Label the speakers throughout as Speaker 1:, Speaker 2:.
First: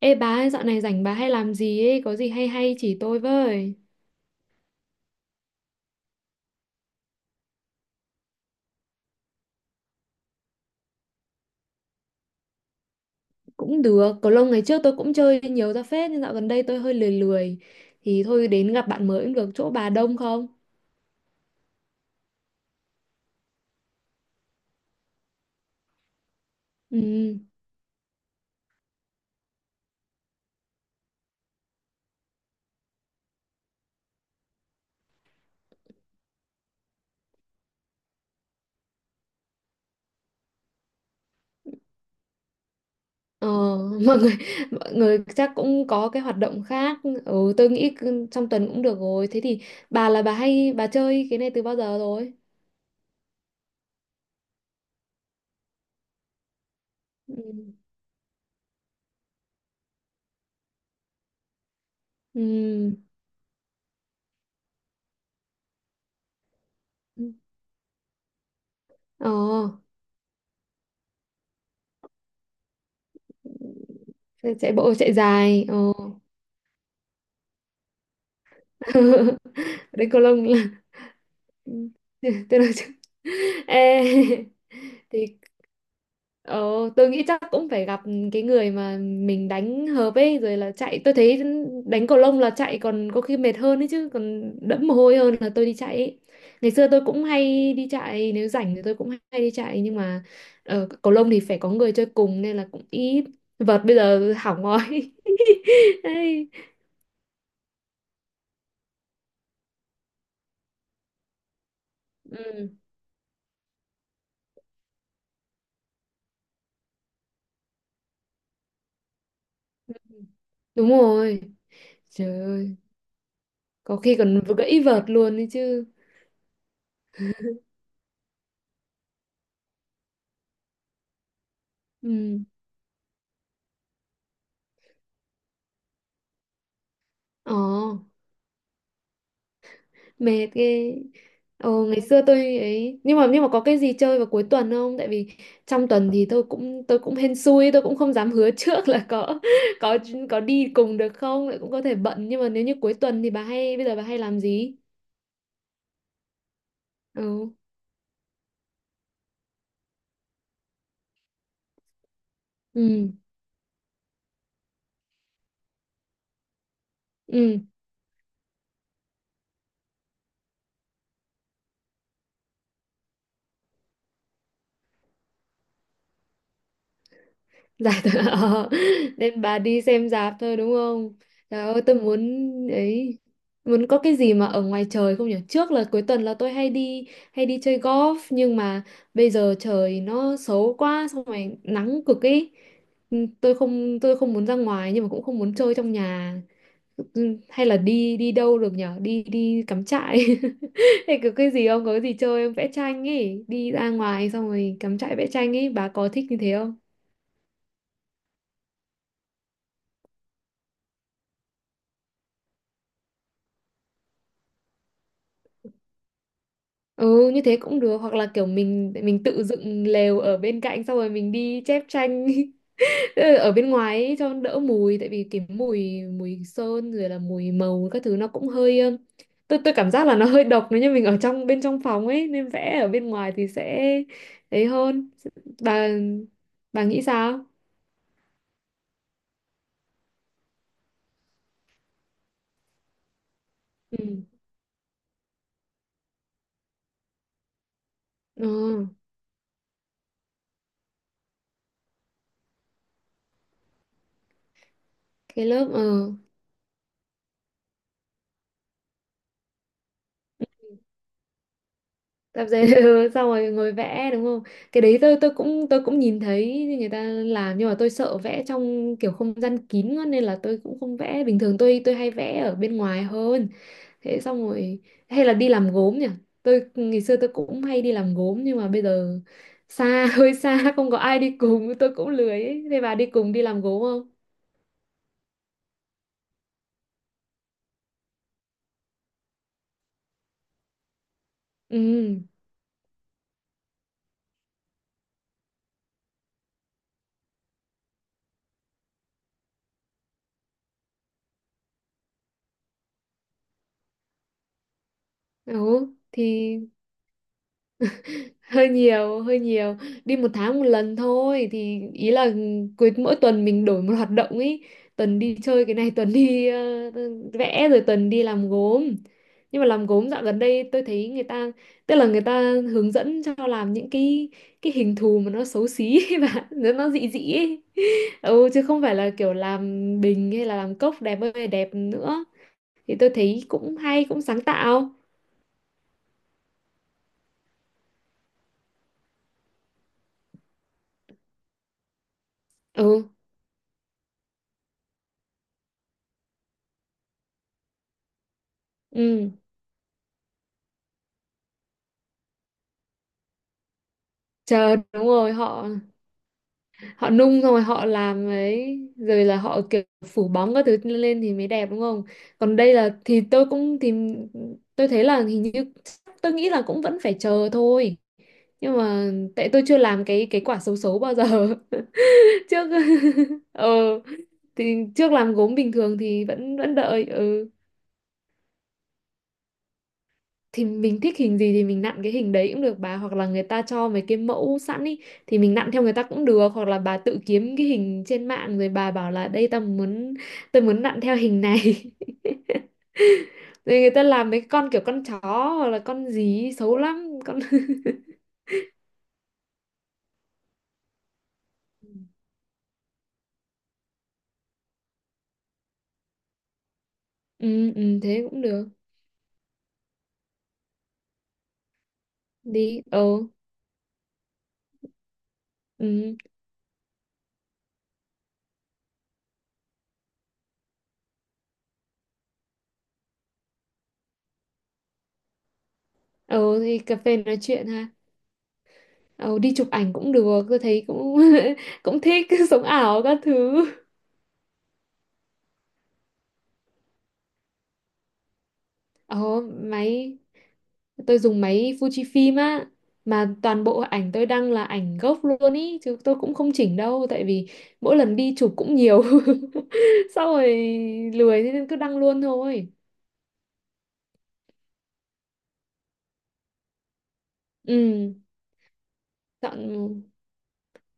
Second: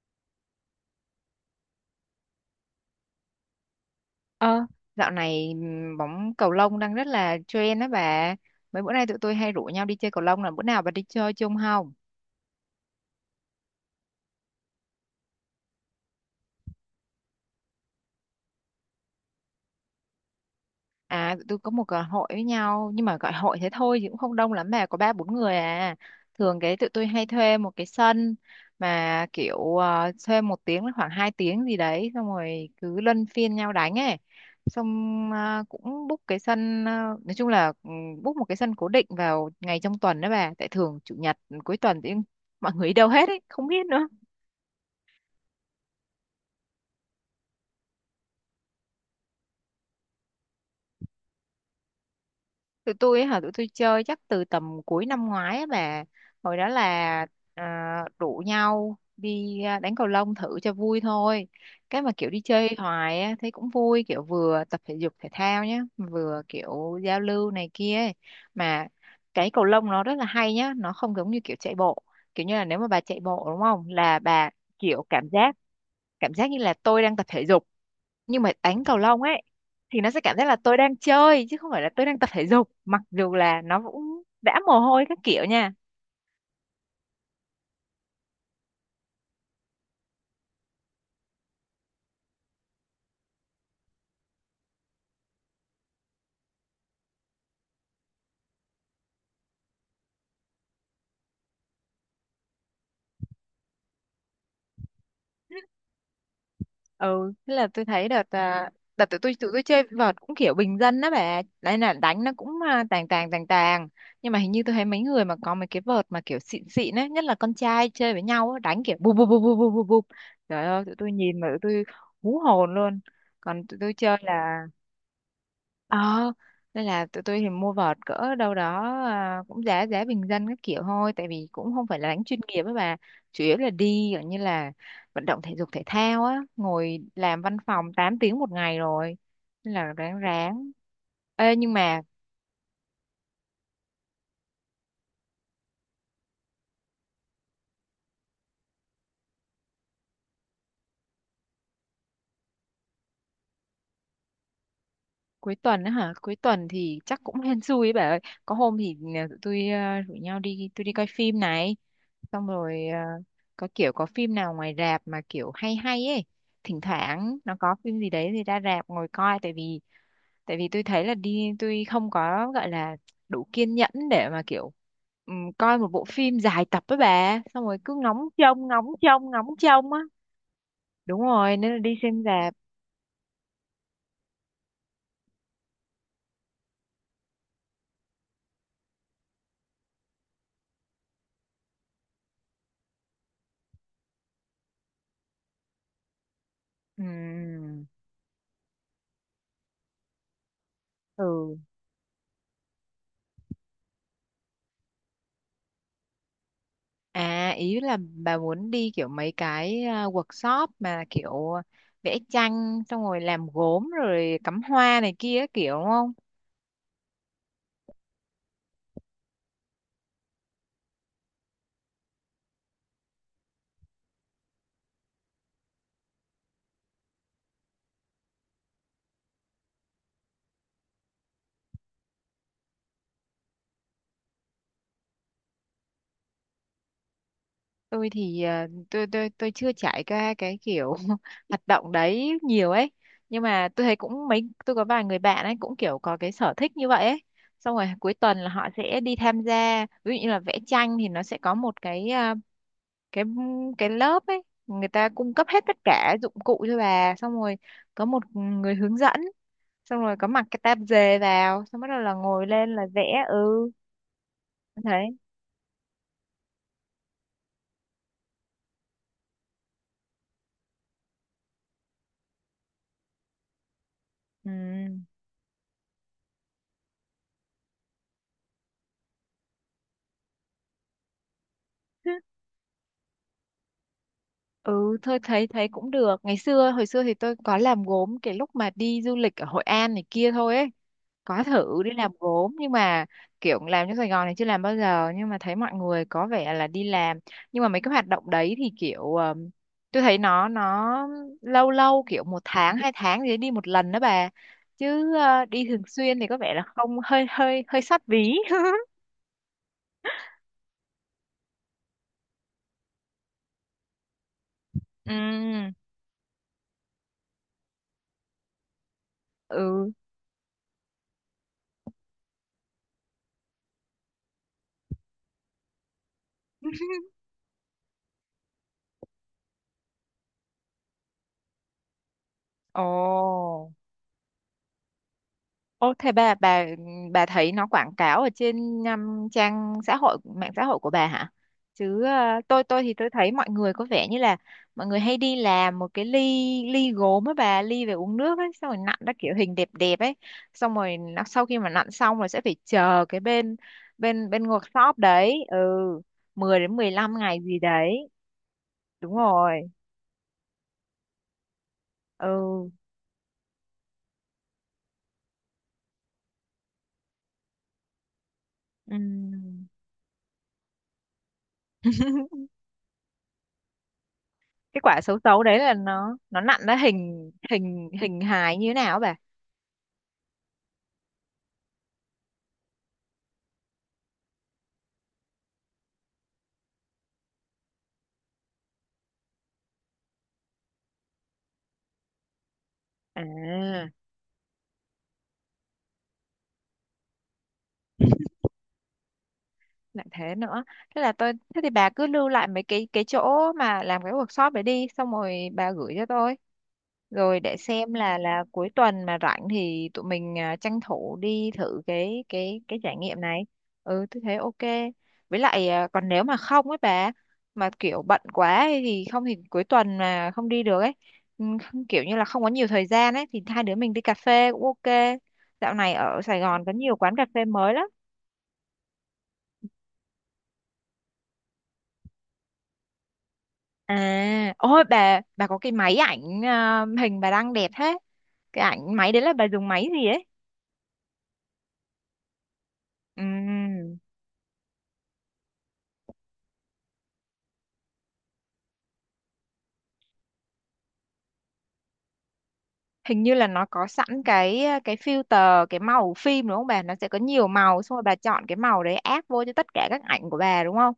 Speaker 1: Ê bà ơi, dạo này rảnh bà hay làm gì ấy, có gì hay hay chỉ tôi với.
Speaker 2: Ờ, dạo này bóng cầu lông đang rất là trend đó bà. Mấy bữa nay tụi tôi hay rủ nhau đi chơi cầu lông là bữa nào bà đi chơi chung không?
Speaker 1: Cũng được, cầu lông ngày trước tôi cũng chơi nhiều ra phết, nhưng dạo gần đây tôi hơi lười lười. Thì thôi đến gặp bạn mới cũng được, chỗ bà đông không?
Speaker 2: À, tụi tôi có một hội với nhau nhưng mà gọi hội thế thôi chứ cũng không đông lắm mà có ba bốn người à. Thường cái tụi tôi hay
Speaker 1: Ừ,
Speaker 2: thuê một cái sân mà kiểu thuê 1 tiếng đến khoảng 2 tiếng gì đấy xong rồi cứ luân phiên nhau đánh ấy. Xong cũng book cái sân nói chung là book một cái sân cố định vào ngày trong tuần đó bà. Tại thường chủ nhật cuối tuần thì mọi người đi đâu hết ấy,
Speaker 1: ờ,
Speaker 2: không biết nữa.
Speaker 1: mọi người, mọi người chắc cũng có cái hoạt động khác. Ừ, tôi nghĩ cứ trong tuần cũng được rồi. Thế thì bà là bà hay, bà chơi cái này từ bao giờ rồi?
Speaker 2: Tụi tôi chơi chắc từ tầm cuối năm ngoái á bà, hồi đó là
Speaker 1: Ừ,
Speaker 2: à, rủ nhau đi đánh cầu lông thử cho vui thôi, cái mà kiểu đi chơi
Speaker 1: ừ,
Speaker 2: hoài á thấy cũng vui, kiểu vừa tập thể dục thể thao nhá vừa kiểu giao lưu này kia ấy. Mà
Speaker 1: ờ,
Speaker 2: cái cầu lông nó rất là hay nhá, nó không giống như kiểu chạy bộ. Kiểu như là nếu mà bà chạy bộ đúng không là bà
Speaker 1: chạy bộ
Speaker 2: kiểu
Speaker 1: chạy
Speaker 2: cảm giác
Speaker 1: dài.
Speaker 2: cảm giác như là tôi đang tập thể dục, nhưng mà đánh cầu lông ấy thì nó
Speaker 1: Đến
Speaker 2: sẽ
Speaker 1: cầu
Speaker 2: cảm
Speaker 1: lông.
Speaker 2: giác là tôi đang chơi chứ không
Speaker 1: Ừ,
Speaker 2: phải là tôi đang tập thể
Speaker 1: tôi nói
Speaker 2: dục,
Speaker 1: chứ.
Speaker 2: mặc dù là nó
Speaker 1: Ê,
Speaker 2: cũng vã mồ hôi các
Speaker 1: thì
Speaker 2: kiểu nha.
Speaker 1: ờ, tôi nghĩ chắc cũng phải gặp cái người mà mình đánh hợp ấy rồi, là chạy tôi thấy đánh cầu lông là chạy còn có khi mệt hơn ấy chứ, còn đẫm mồ hôi hơn là tôi đi chạy ấy. Ngày xưa tôi cũng hay đi chạy, nếu rảnh thì tôi cũng hay đi chạy, nhưng mà cầu lông thì phải có người chơi cùng nên là cũng ít. Vợt bây giờ hỏng rồi. Đấy.
Speaker 2: Ừ Thế là tôi thấy đợt tụi tôi chơi vợt cũng kiểu bình dân đó bà, đấy là đánh nó cũng
Speaker 1: Ừ,
Speaker 2: tàng tàng tàng tàng, nhưng mà hình như tôi thấy mấy người mà có mấy cái vợt mà kiểu xịn xịn ấy, nhất là con trai chơi với nhau á, đánh kiểu bụp bụp bụp bụp bụp bụp bụp. Trời ơi
Speaker 1: đúng
Speaker 2: tụi tôi nhìn
Speaker 1: rồi.
Speaker 2: mà tụi tôi hú
Speaker 1: Trời
Speaker 2: hồn
Speaker 1: ơi,
Speaker 2: luôn. Còn tụi tôi
Speaker 1: có khi
Speaker 2: chơi
Speaker 1: còn
Speaker 2: là
Speaker 1: gãy vợt luôn đấy chứ.
Speaker 2: ờ nên là tụi tôi thì mua vợt cỡ đâu đó cũng giá giá bình dân các kiểu thôi, tại vì cũng không phải là đánh chuyên
Speaker 1: Ừ.
Speaker 2: nghiệp ấy bà. Chủ yếu là đi kiểu như là vận động thể dục thể thao á, ngồi làm văn
Speaker 1: ờ
Speaker 2: phòng 8 tiếng một ngày rồi, nên là ráng
Speaker 1: Mệt
Speaker 2: ráng.
Speaker 1: ghê.
Speaker 2: Ê, nhưng
Speaker 1: Ồ,
Speaker 2: mà
Speaker 1: ngày xưa tôi ấy, nhưng mà có cái gì chơi vào cuối tuần không? Tại vì trong tuần thì tôi cũng hên xui, tôi cũng không dám hứa trước là có có có đi cùng được không, lại cũng có thể bận. Nhưng mà nếu như cuối tuần thì bà hay bây giờ bà hay làm gì?
Speaker 2: cuối tuần á hả, cuối tuần thì chắc cũng
Speaker 1: Ừ,
Speaker 2: hên xui ấy bà ơi. Có hôm thì tụi tôi rủ nhau đi, tôi đi coi phim này, xong rồi
Speaker 1: ừ,
Speaker 2: có kiểu có phim nào ngoài rạp mà kiểu hay hay ấy, thỉnh thoảng nó
Speaker 1: ừ.
Speaker 2: có phim gì đấy thì ra rạp ngồi coi. Tại vì tôi thấy là đi tôi không có gọi là đủ kiên nhẫn để mà kiểu coi một bộ phim dài tập với bà xong rồi
Speaker 1: Dạ.
Speaker 2: cứ ngóng trông
Speaker 1: ờ,
Speaker 2: ngóng trông
Speaker 1: Nên
Speaker 2: ngóng
Speaker 1: bà đi
Speaker 2: trông á.
Speaker 1: xem rạp thôi đúng không?
Speaker 2: Đúng rồi,
Speaker 1: Trời
Speaker 2: nên là
Speaker 1: ơi
Speaker 2: đi
Speaker 1: tôi
Speaker 2: xem rạp.
Speaker 1: ấy muốn có cái gì mà ở ngoài trời không nhỉ? Trước là cuối tuần là tôi hay đi chơi golf, nhưng mà bây giờ trời nó xấu quá, xong rồi nắng cực ấy. Ừ, tôi không muốn ra ngoài nhưng mà cũng không muốn chơi trong nhà. Ừ, hay là
Speaker 2: Ừm,
Speaker 1: đi đi đâu được nhỉ? Đi đi cắm trại. Hay có cái
Speaker 2: ừ
Speaker 1: gì không? Có cái gì chơi không? Vẽ tranh ấy, đi ra ngoài xong rồi cắm trại vẽ tranh ấy, bà có thích như thế không?
Speaker 2: À ý là bà muốn đi kiểu mấy cái workshop mà kiểu vẽ tranh xong rồi làm gốm rồi cắm hoa này kia kiểu đúng không?
Speaker 1: Ừ, như thế cũng được, hoặc là kiểu mình tự dựng lều ở bên cạnh xong rồi mình đi chép tranh. Tức là ở bên ngoài ấy, cho đỡ mùi, tại vì cái mùi mùi sơn rồi là mùi màu các thứ nó cũng hơi tôi cảm giác là nó hơi độc nếu như mình ở trong bên trong phòng ấy, nên vẽ ở bên ngoài thì sẽ ấy hơn. Bà bà nghĩ sao?
Speaker 2: Tôi thì tôi chưa trải qua cái kiểu hoạt động đấy nhiều ấy. Nhưng mà tôi thấy
Speaker 1: Ừ.
Speaker 2: cũng mấy tôi có vài người bạn ấy cũng kiểu có cái sở thích như vậy ấy. Xong rồi cuối tuần
Speaker 1: Ờ,
Speaker 2: là họ sẽ đi tham gia, ví dụ như là vẽ tranh thì nó sẽ có một cái cái cái lớp ấy người ta cung
Speaker 1: cái
Speaker 2: cấp hết
Speaker 1: lớp
Speaker 2: tất cả dụng cụ cho bà, xong rồi có một người hướng dẫn, xong rồi có mặc cái tạp dề vào xong bắt đầu là ngồi
Speaker 1: tập
Speaker 2: lên
Speaker 1: giấy.
Speaker 2: là vẽ.
Speaker 1: Ừ, xong rồi
Speaker 2: Ừ
Speaker 1: ngồi vẽ đúng không? Cái đấy
Speaker 2: thấy
Speaker 1: tôi cũng nhìn thấy người ta làm, nhưng mà tôi sợ vẽ trong kiểu không gian kín quá nên là tôi cũng không vẽ. Bình thường tôi hay vẽ ở bên ngoài hơn. Thế, xong
Speaker 2: ừ
Speaker 1: rồi, hay là đi làm gốm nhỉ? Ngày xưa tôi cũng hay đi làm gốm nhưng mà bây giờ xa, hơi xa, không có ai đi cùng tôi cũng lười ấy. Thế bà đi cùng đi làm gốm không?
Speaker 2: Ừ thôi thấy thấy cũng được, ngày xưa hồi xưa thì tôi có làm gốm cái lúc mà đi du lịch ở Hội An này kia thôi ấy, có thử đi làm
Speaker 1: Ừ,
Speaker 2: gốm. Nhưng mà kiểu làm trong Sài Gòn này chưa làm bao giờ, nhưng mà thấy mọi người có vẻ là đi làm. Nhưng mà mấy cái hoạt động đấy thì kiểu tôi thấy nó lâu lâu kiểu một tháng hai tháng gì đấy đi một lần đó bà, chứ đi thường
Speaker 1: ừ,
Speaker 2: xuyên thì có
Speaker 1: thì
Speaker 2: vẻ là không, hơi hơi hơi xót ví.
Speaker 1: hơi nhiều hơi nhiều. Đi một tháng một lần thôi, thì ý là cuối mỗi tuần mình đổi một hoạt động ý, tuần đi chơi
Speaker 2: Ừ.
Speaker 1: cái này, tuần đi vẽ, rồi tuần đi làm gốm. Nhưng mà làm
Speaker 2: ừ
Speaker 1: gốm dạo gần đây tôi thấy người ta tức là người ta hướng dẫn cho làm những cái hình thù mà nó xấu xí và nó dị dị ấy. Ừ, chứ không phải là kiểu làm bình hay là làm cốc đẹp ơi là đẹp nữa. Thì tôi thấy
Speaker 2: ồ
Speaker 1: cũng hay, cũng sáng tạo.
Speaker 2: Ô, thế bà thấy nó quảng cáo ở trên trang xã hội mạng xã hội của bà hả? Chứ tôi tôi thì
Speaker 1: Ừ,
Speaker 2: tôi thấy mọi người có vẻ như là mọi người hay đi làm một cái ly ly gốm á bà, ly về uống nước ấy, xong rồi nặn ra
Speaker 1: ừ,
Speaker 2: kiểu hình đẹp đẹp ấy. Xong rồi nó, sau khi mà nặn xong rồi sẽ phải chờ cái bên bên bên
Speaker 1: chờ,
Speaker 2: workshop
Speaker 1: đúng rồi.
Speaker 2: đấy, ừ,
Speaker 1: Họ
Speaker 2: 10 đến mười
Speaker 1: Họ
Speaker 2: lăm ngày
Speaker 1: nung xong
Speaker 2: gì
Speaker 1: rồi họ
Speaker 2: đấy.
Speaker 1: làm ấy,
Speaker 2: Đúng
Speaker 1: rồi là họ
Speaker 2: rồi.
Speaker 1: kiểu phủ bóng các thứ lên thì mới đẹp đúng không? Còn
Speaker 2: ừ
Speaker 1: đây là, thì tôi cũng thì, tôi thấy là hình như, tôi nghĩ là cũng vẫn phải chờ thôi. Nhưng mà tại tôi
Speaker 2: ừm.
Speaker 1: chưa làm cái quả xấu xấu bao giờ. Trước ờ
Speaker 2: Cái
Speaker 1: thì
Speaker 2: quả
Speaker 1: trước
Speaker 2: xấu
Speaker 1: làm
Speaker 2: xấu
Speaker 1: gốm
Speaker 2: đấy
Speaker 1: bình
Speaker 2: là
Speaker 1: thường
Speaker 2: nó
Speaker 1: thì
Speaker 2: nó
Speaker 1: vẫn
Speaker 2: nặn
Speaker 1: vẫn
Speaker 2: ra
Speaker 1: đợi.
Speaker 2: hình
Speaker 1: Ừ.
Speaker 2: hình hình hài như thế nào á?
Speaker 1: Thì mình thích hình gì thì mình nặn cái hình đấy cũng được bà, hoặc là người ta cho mấy cái mẫu sẵn ý thì mình nặn theo người ta cũng được, hoặc là bà tự kiếm cái hình trên mạng rồi bà bảo là đây, tao muốn tôi muốn nặn theo hình này. Rồi
Speaker 2: À,
Speaker 1: người ta làm mấy con kiểu con chó, hoặc là con gì ý, xấu lắm con.
Speaker 2: lại thế nữa. Thế là tôi Thế thì bà cứ lưu lại mấy cái chỗ mà làm cái workshop để đi, xong rồi bà gửi cho tôi. Rồi để
Speaker 1: Ừ,
Speaker 2: xem
Speaker 1: ừ, thế cũng
Speaker 2: là
Speaker 1: được.
Speaker 2: cuối tuần mà rảnh thì tụi mình tranh thủ đi thử cái
Speaker 1: Đi.
Speaker 2: trải
Speaker 1: Ờ
Speaker 2: nghiệm này. Ừ, tôi thấy ok. Với lại còn
Speaker 1: ừ
Speaker 2: nếu mà không ấy bà, mà kiểu bận quá ấy thì không, thì cuối tuần mà không đi được ấy. Kiểu như là không có nhiều thời gian ấy thì hai đứa mình đi cà phê cũng ok. Dạo này ở Sài
Speaker 1: ờ
Speaker 2: Gòn có
Speaker 1: thì
Speaker 2: nhiều
Speaker 1: cà
Speaker 2: quán
Speaker 1: phê
Speaker 2: cà
Speaker 1: nói
Speaker 2: phê
Speaker 1: chuyện
Speaker 2: mới lắm.
Speaker 1: ha. Ờ Đi chụp ảnh cũng được, tôi thấy cũng cũng thích, sống ảo các thứ.
Speaker 2: À, ôi bà có cái máy ảnh hình bà đang đẹp thế. Cái ảnh máy đấy là
Speaker 1: Ờ
Speaker 2: bà dùng máy gì
Speaker 1: máy
Speaker 2: ấy?
Speaker 1: Tôi dùng máy Fujifilm á. Mà toàn bộ
Speaker 2: Ừm,
Speaker 1: ảnh tôi đăng là ảnh gốc luôn ý, chứ tôi cũng không chỉnh đâu, tại vì mỗi lần đi chụp cũng nhiều. Sau rồi lười thế nên cứ đăng luôn thôi.
Speaker 2: Hình như là nó có sẵn cái cái filter, cái màu phim đúng không bà? Nó sẽ có nhiều màu, xong rồi bà
Speaker 1: Ừ,
Speaker 2: chọn cái màu đấy áp vô cho
Speaker 1: chọn,
Speaker 2: tất cả các ảnh của bà đúng không?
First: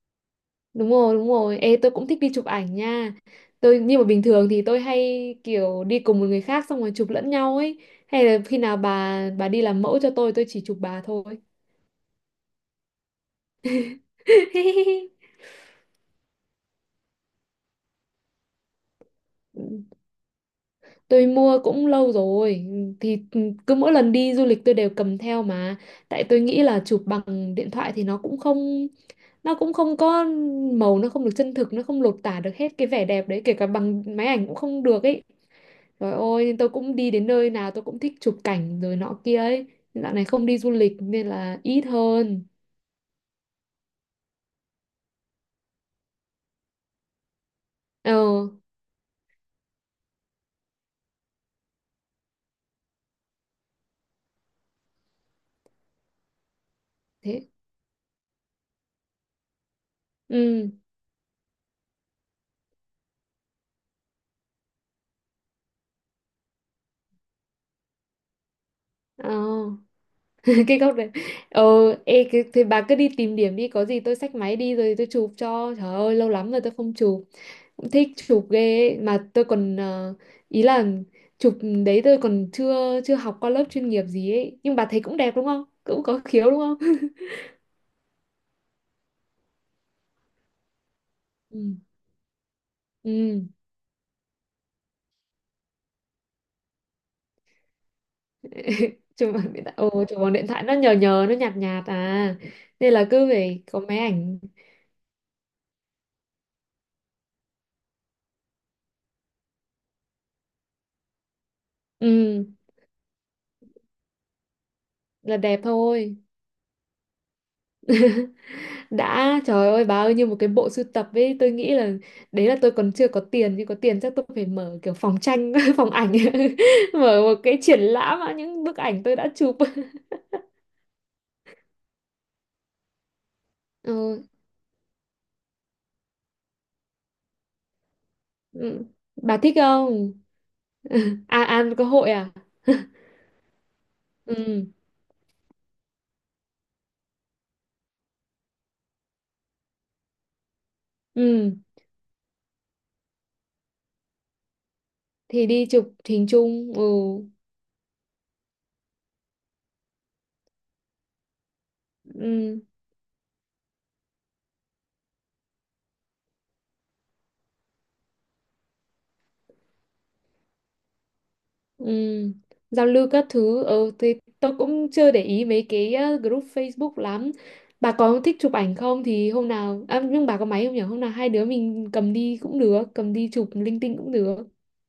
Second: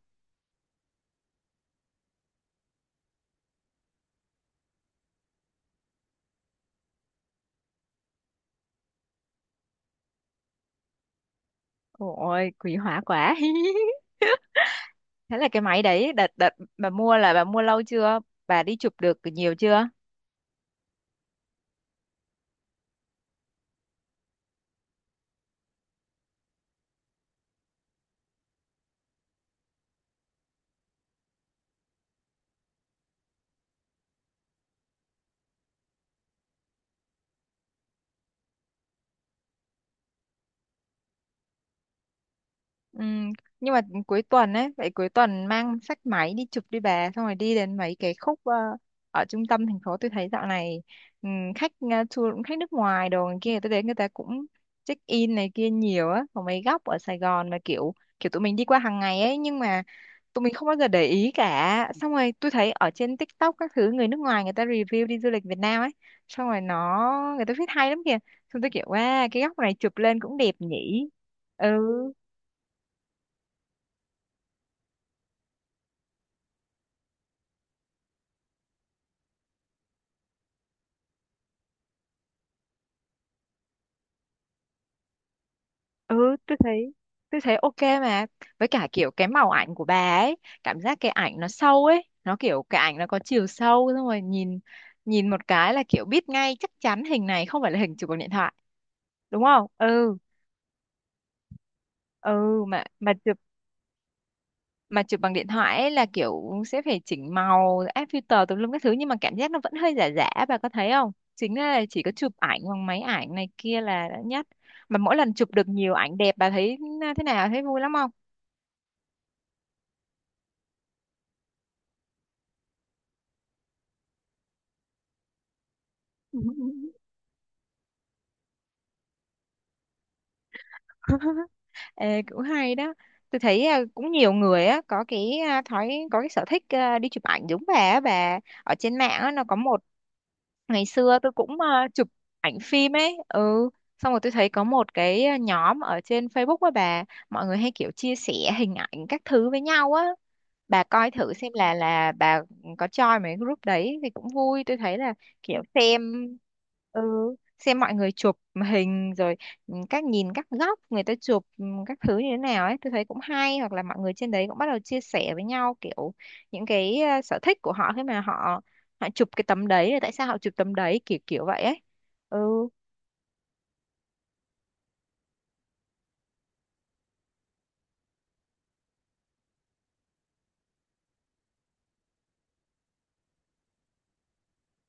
Speaker 1: đúng rồi, đúng rồi. Ê, tôi cũng thích đi chụp ảnh nha. Nhưng mà bình thường thì tôi hay kiểu đi cùng một người khác xong rồi chụp lẫn nhau ấy. Hay là khi nào bà đi làm mẫu cho tôi chỉ chụp bà thôi.
Speaker 2: Ôi, quý hóa quá. Thế là cái máy đấy đợt đợt bà mua là bà mua lâu chưa? Bà đi chụp được nhiều chưa?
Speaker 1: Tôi mua cũng lâu rồi. Thì cứ mỗi lần đi du lịch tôi đều cầm theo mà. Tại tôi nghĩ là chụp bằng điện thoại thì nó cũng không có màu, nó không được chân thực, nó không lột tả được hết cái vẻ đẹp đấy, kể cả bằng máy ảnh cũng không được ấy. Rồi ôi nên tôi cũng đi đến nơi nào tôi cũng thích chụp cảnh rồi nọ kia ấy. Dạo này không đi du lịch nên là ít hơn.
Speaker 2: Ừ, nhưng mà cuối tuần ấy, vậy cuối tuần mang sách máy đi chụp đi bà, xong rồi đi đến mấy cái
Speaker 1: ờ
Speaker 2: khúc ở trung tâm thành phố tôi thấy dạo này ừ, khách tour cũng khách nước ngoài đồ này kia, tôi đến người ta cũng check in này kia nhiều á, có mấy góc ở Sài
Speaker 1: Thế.
Speaker 2: Gòn mà kiểu, kiểu tụi mình đi qua hàng ngày ấy, nhưng mà tụi mình không
Speaker 1: Ừ.
Speaker 2: bao giờ để ý cả. Xong rồi tôi thấy ở trên TikTok các thứ người nước ngoài người ta review đi du lịch Việt Nam ấy, xong rồi nó, người ta viết hay lắm kìa. Xong tôi kiểu wow,
Speaker 1: ờ
Speaker 2: cái góc này chụp lên cũng đẹp
Speaker 1: cái góc
Speaker 2: nhỉ.
Speaker 1: đấy. ờ
Speaker 2: Ừ.
Speaker 1: Ê, cái, thì bà cứ đi tìm điểm đi, có gì tôi xách máy đi rồi tôi chụp cho. Trời ơi, lâu lắm rồi tôi không chụp, cũng thích chụp ghê ấy. Mà tôi còn ý là chụp đấy, tôi còn chưa chưa học qua lớp chuyên nghiệp gì ấy, nhưng bà thấy cũng đẹp đúng không, cũng có
Speaker 2: ừ
Speaker 1: khiếu
Speaker 2: tôi
Speaker 1: đúng không?
Speaker 2: thấy ok mà, với cả kiểu cái màu ảnh của bà ấy, cảm giác cái ảnh nó
Speaker 1: Ừ,
Speaker 2: sâu ấy, nó kiểu cái ảnh nó có chiều
Speaker 1: ừ,
Speaker 2: sâu, xong rồi nhìn, nhìn một cái là kiểu biết ngay chắc chắn hình này không phải là hình chụp bằng điện thoại
Speaker 1: chụp
Speaker 2: đúng
Speaker 1: bằng điện
Speaker 2: không.
Speaker 1: thoại ồ,
Speaker 2: Ừ
Speaker 1: chụp bằng điện thoại nó nhờ nhờ, nó nhạt nhạt à.
Speaker 2: ừ mà
Speaker 1: Nên là
Speaker 2: mà
Speaker 1: cứ
Speaker 2: chụp,
Speaker 1: phải có máy ảnh.
Speaker 2: mà chụp bằng điện thoại ấy là kiểu sẽ phải chỉnh màu áp filter tùm lum các thứ, nhưng mà cảm giác nó vẫn hơi giả giả, bà có thấy không, chính là chỉ có chụp
Speaker 1: Ừ,
Speaker 2: ảnh bằng máy ảnh này kia là đã nhất. Mà mỗi lần
Speaker 1: là
Speaker 2: chụp
Speaker 1: đẹp
Speaker 2: được nhiều ảnh
Speaker 1: thôi.
Speaker 2: đẹp bà thấy thế nào, thấy vui lắm không?
Speaker 1: Đã, trời ơi bà ơi, như một cái bộ sưu tập ấy. Tôi nghĩ là đấy là tôi còn chưa có tiền, nhưng có tiền chắc tôi phải mở kiểu phòng tranh, phòng ảnh. Mở một cái triển lãm á, những bức ảnh tôi đã chụp.
Speaker 2: Ê, cũng hay đó. Tôi thấy cũng
Speaker 1: Ừ.
Speaker 2: nhiều người á có cái thói có cái sở thích đi chụp ảnh giống bà á, bà ở
Speaker 1: Ừ.
Speaker 2: trên mạng á
Speaker 1: Bà
Speaker 2: nó
Speaker 1: thích
Speaker 2: có một,
Speaker 1: không?
Speaker 2: ngày xưa tôi
Speaker 1: À,
Speaker 2: cũng
Speaker 1: à, có
Speaker 2: chụp
Speaker 1: hội à.
Speaker 2: ảnh phim ấy. Ừ Xong rồi tôi thấy có
Speaker 1: Ừ,
Speaker 2: một cái nhóm ở trên Facebook á bà, mọi người hay kiểu chia sẻ hình ảnh các thứ với nhau á. Bà coi thử xem
Speaker 1: ừ,
Speaker 2: là bà có join mấy group đấy thì cũng vui, tôi thấy là
Speaker 1: thì
Speaker 2: kiểu
Speaker 1: đi chụp
Speaker 2: xem,
Speaker 1: hình chung. Ừ,
Speaker 2: ừ xem mọi người chụp hình rồi, các nhìn các góc người ta chụp các thứ như thế
Speaker 1: ừ.
Speaker 2: nào ấy tôi thấy cũng hay, hoặc là mọi người trên đấy cũng bắt đầu chia sẻ với nhau kiểu những cái sở thích của họ khi mà họ, họ chụp cái tấm đấy là tại sao họ chụp tấm đấy kiểu kiểu vậy ấy.
Speaker 1: Ừ.
Speaker 2: ừ
Speaker 1: Giao lưu các thứ. Ờ thì tôi cũng chưa để ý mấy cái group Facebook lắm. Bà có thích chụp ảnh không? Thì hôm nào à, nhưng bà có máy không nhỉ? Hôm nào hai đứa mình cầm đi cũng được, cầm đi chụp linh tinh cũng được.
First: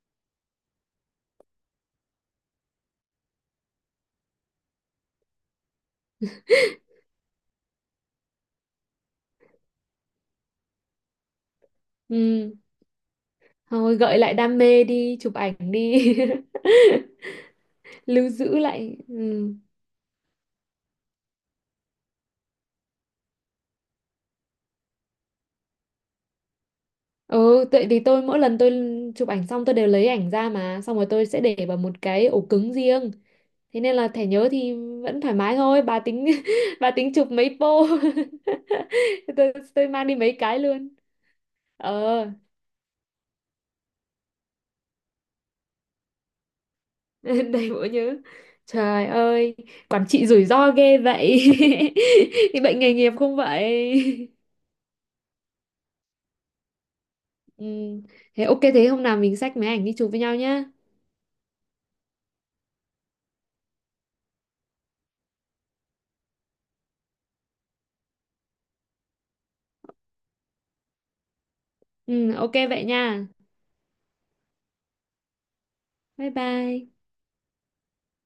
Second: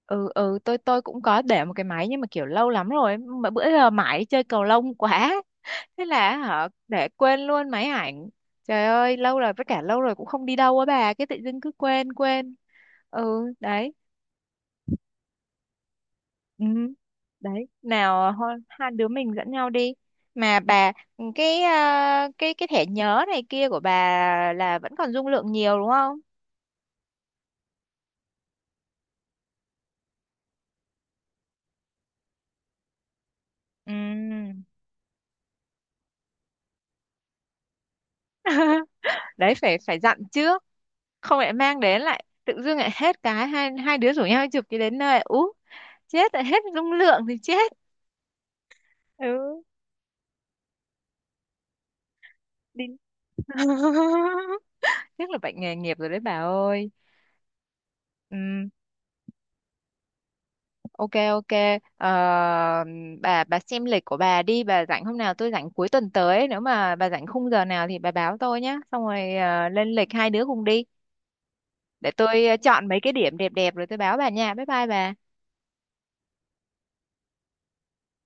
Speaker 2: ừ tôi cũng có để một cái máy nhưng mà kiểu lâu lắm rồi mà bữa giờ mãi chơi cầu lông quá, thế là họ để quên luôn máy ảnh. Trời ơi lâu rồi, với cả lâu rồi cũng không đi đâu á bà, cái tự dưng cứ quên
Speaker 1: Ừ.
Speaker 2: quên. Ừ đấy,
Speaker 1: Thôi, gợi lại đam mê đi chụp ảnh đi.
Speaker 2: ừ đấy,
Speaker 1: Lưu
Speaker 2: nào
Speaker 1: giữ
Speaker 2: hai
Speaker 1: lại.
Speaker 2: đứa mình dẫn
Speaker 1: Ừ.
Speaker 2: nhau đi. Mà bà cái cái thẻ nhớ này kia của bà là vẫn còn dung lượng nhiều đúng không?
Speaker 1: Ừ, tại vì mỗi lần tôi chụp ảnh xong tôi đều lấy ảnh ra, mà xong rồi tôi sẽ để vào một cái ổ cứng riêng. Thế nên là thẻ nhớ
Speaker 2: Ừ.
Speaker 1: thì vẫn thoải mái thôi. Bà tính, bà tính chụp mấy pô?
Speaker 2: Đấy phải
Speaker 1: Tôi
Speaker 2: phải
Speaker 1: mang đi
Speaker 2: dặn
Speaker 1: mấy cái
Speaker 2: trước,
Speaker 1: luôn.
Speaker 2: không lại mang đến
Speaker 1: ờ
Speaker 2: lại tự dưng lại hết, cái hai hai đứa rủ nhau đi chụp cái đến nơi ú chết lại hết dung lượng thì
Speaker 1: Đầy
Speaker 2: chết.
Speaker 1: bộ nhớ. Trời ơi,
Speaker 2: Ừ,
Speaker 1: quản trị rủi ro ghê vậy. Thì bệnh
Speaker 2: đi.
Speaker 1: nghề nghiệp không vậy?
Speaker 2: Chắc là bệnh nghề nghiệp rồi đấy bà ơi.
Speaker 1: Ừ. Thế ok,
Speaker 2: Ừm,
Speaker 1: thế hôm nào mình xách máy ảnh đi chụp với nhau nhá.
Speaker 2: ok ok. Ờ, bà xem lịch của bà đi, bà rảnh hôm nào, tôi rảnh cuối tuần tới, nếu mà bà rảnh khung giờ nào thì bà báo tôi nhé, xong rồi lên lịch hai đứa cùng đi, để
Speaker 1: Ừ,
Speaker 2: tôi
Speaker 1: ok vậy
Speaker 2: chọn mấy cái
Speaker 1: nha.
Speaker 2: điểm đẹp đẹp rồi tôi báo bà nha. Bye bye bà.
Speaker 1: Bye bye.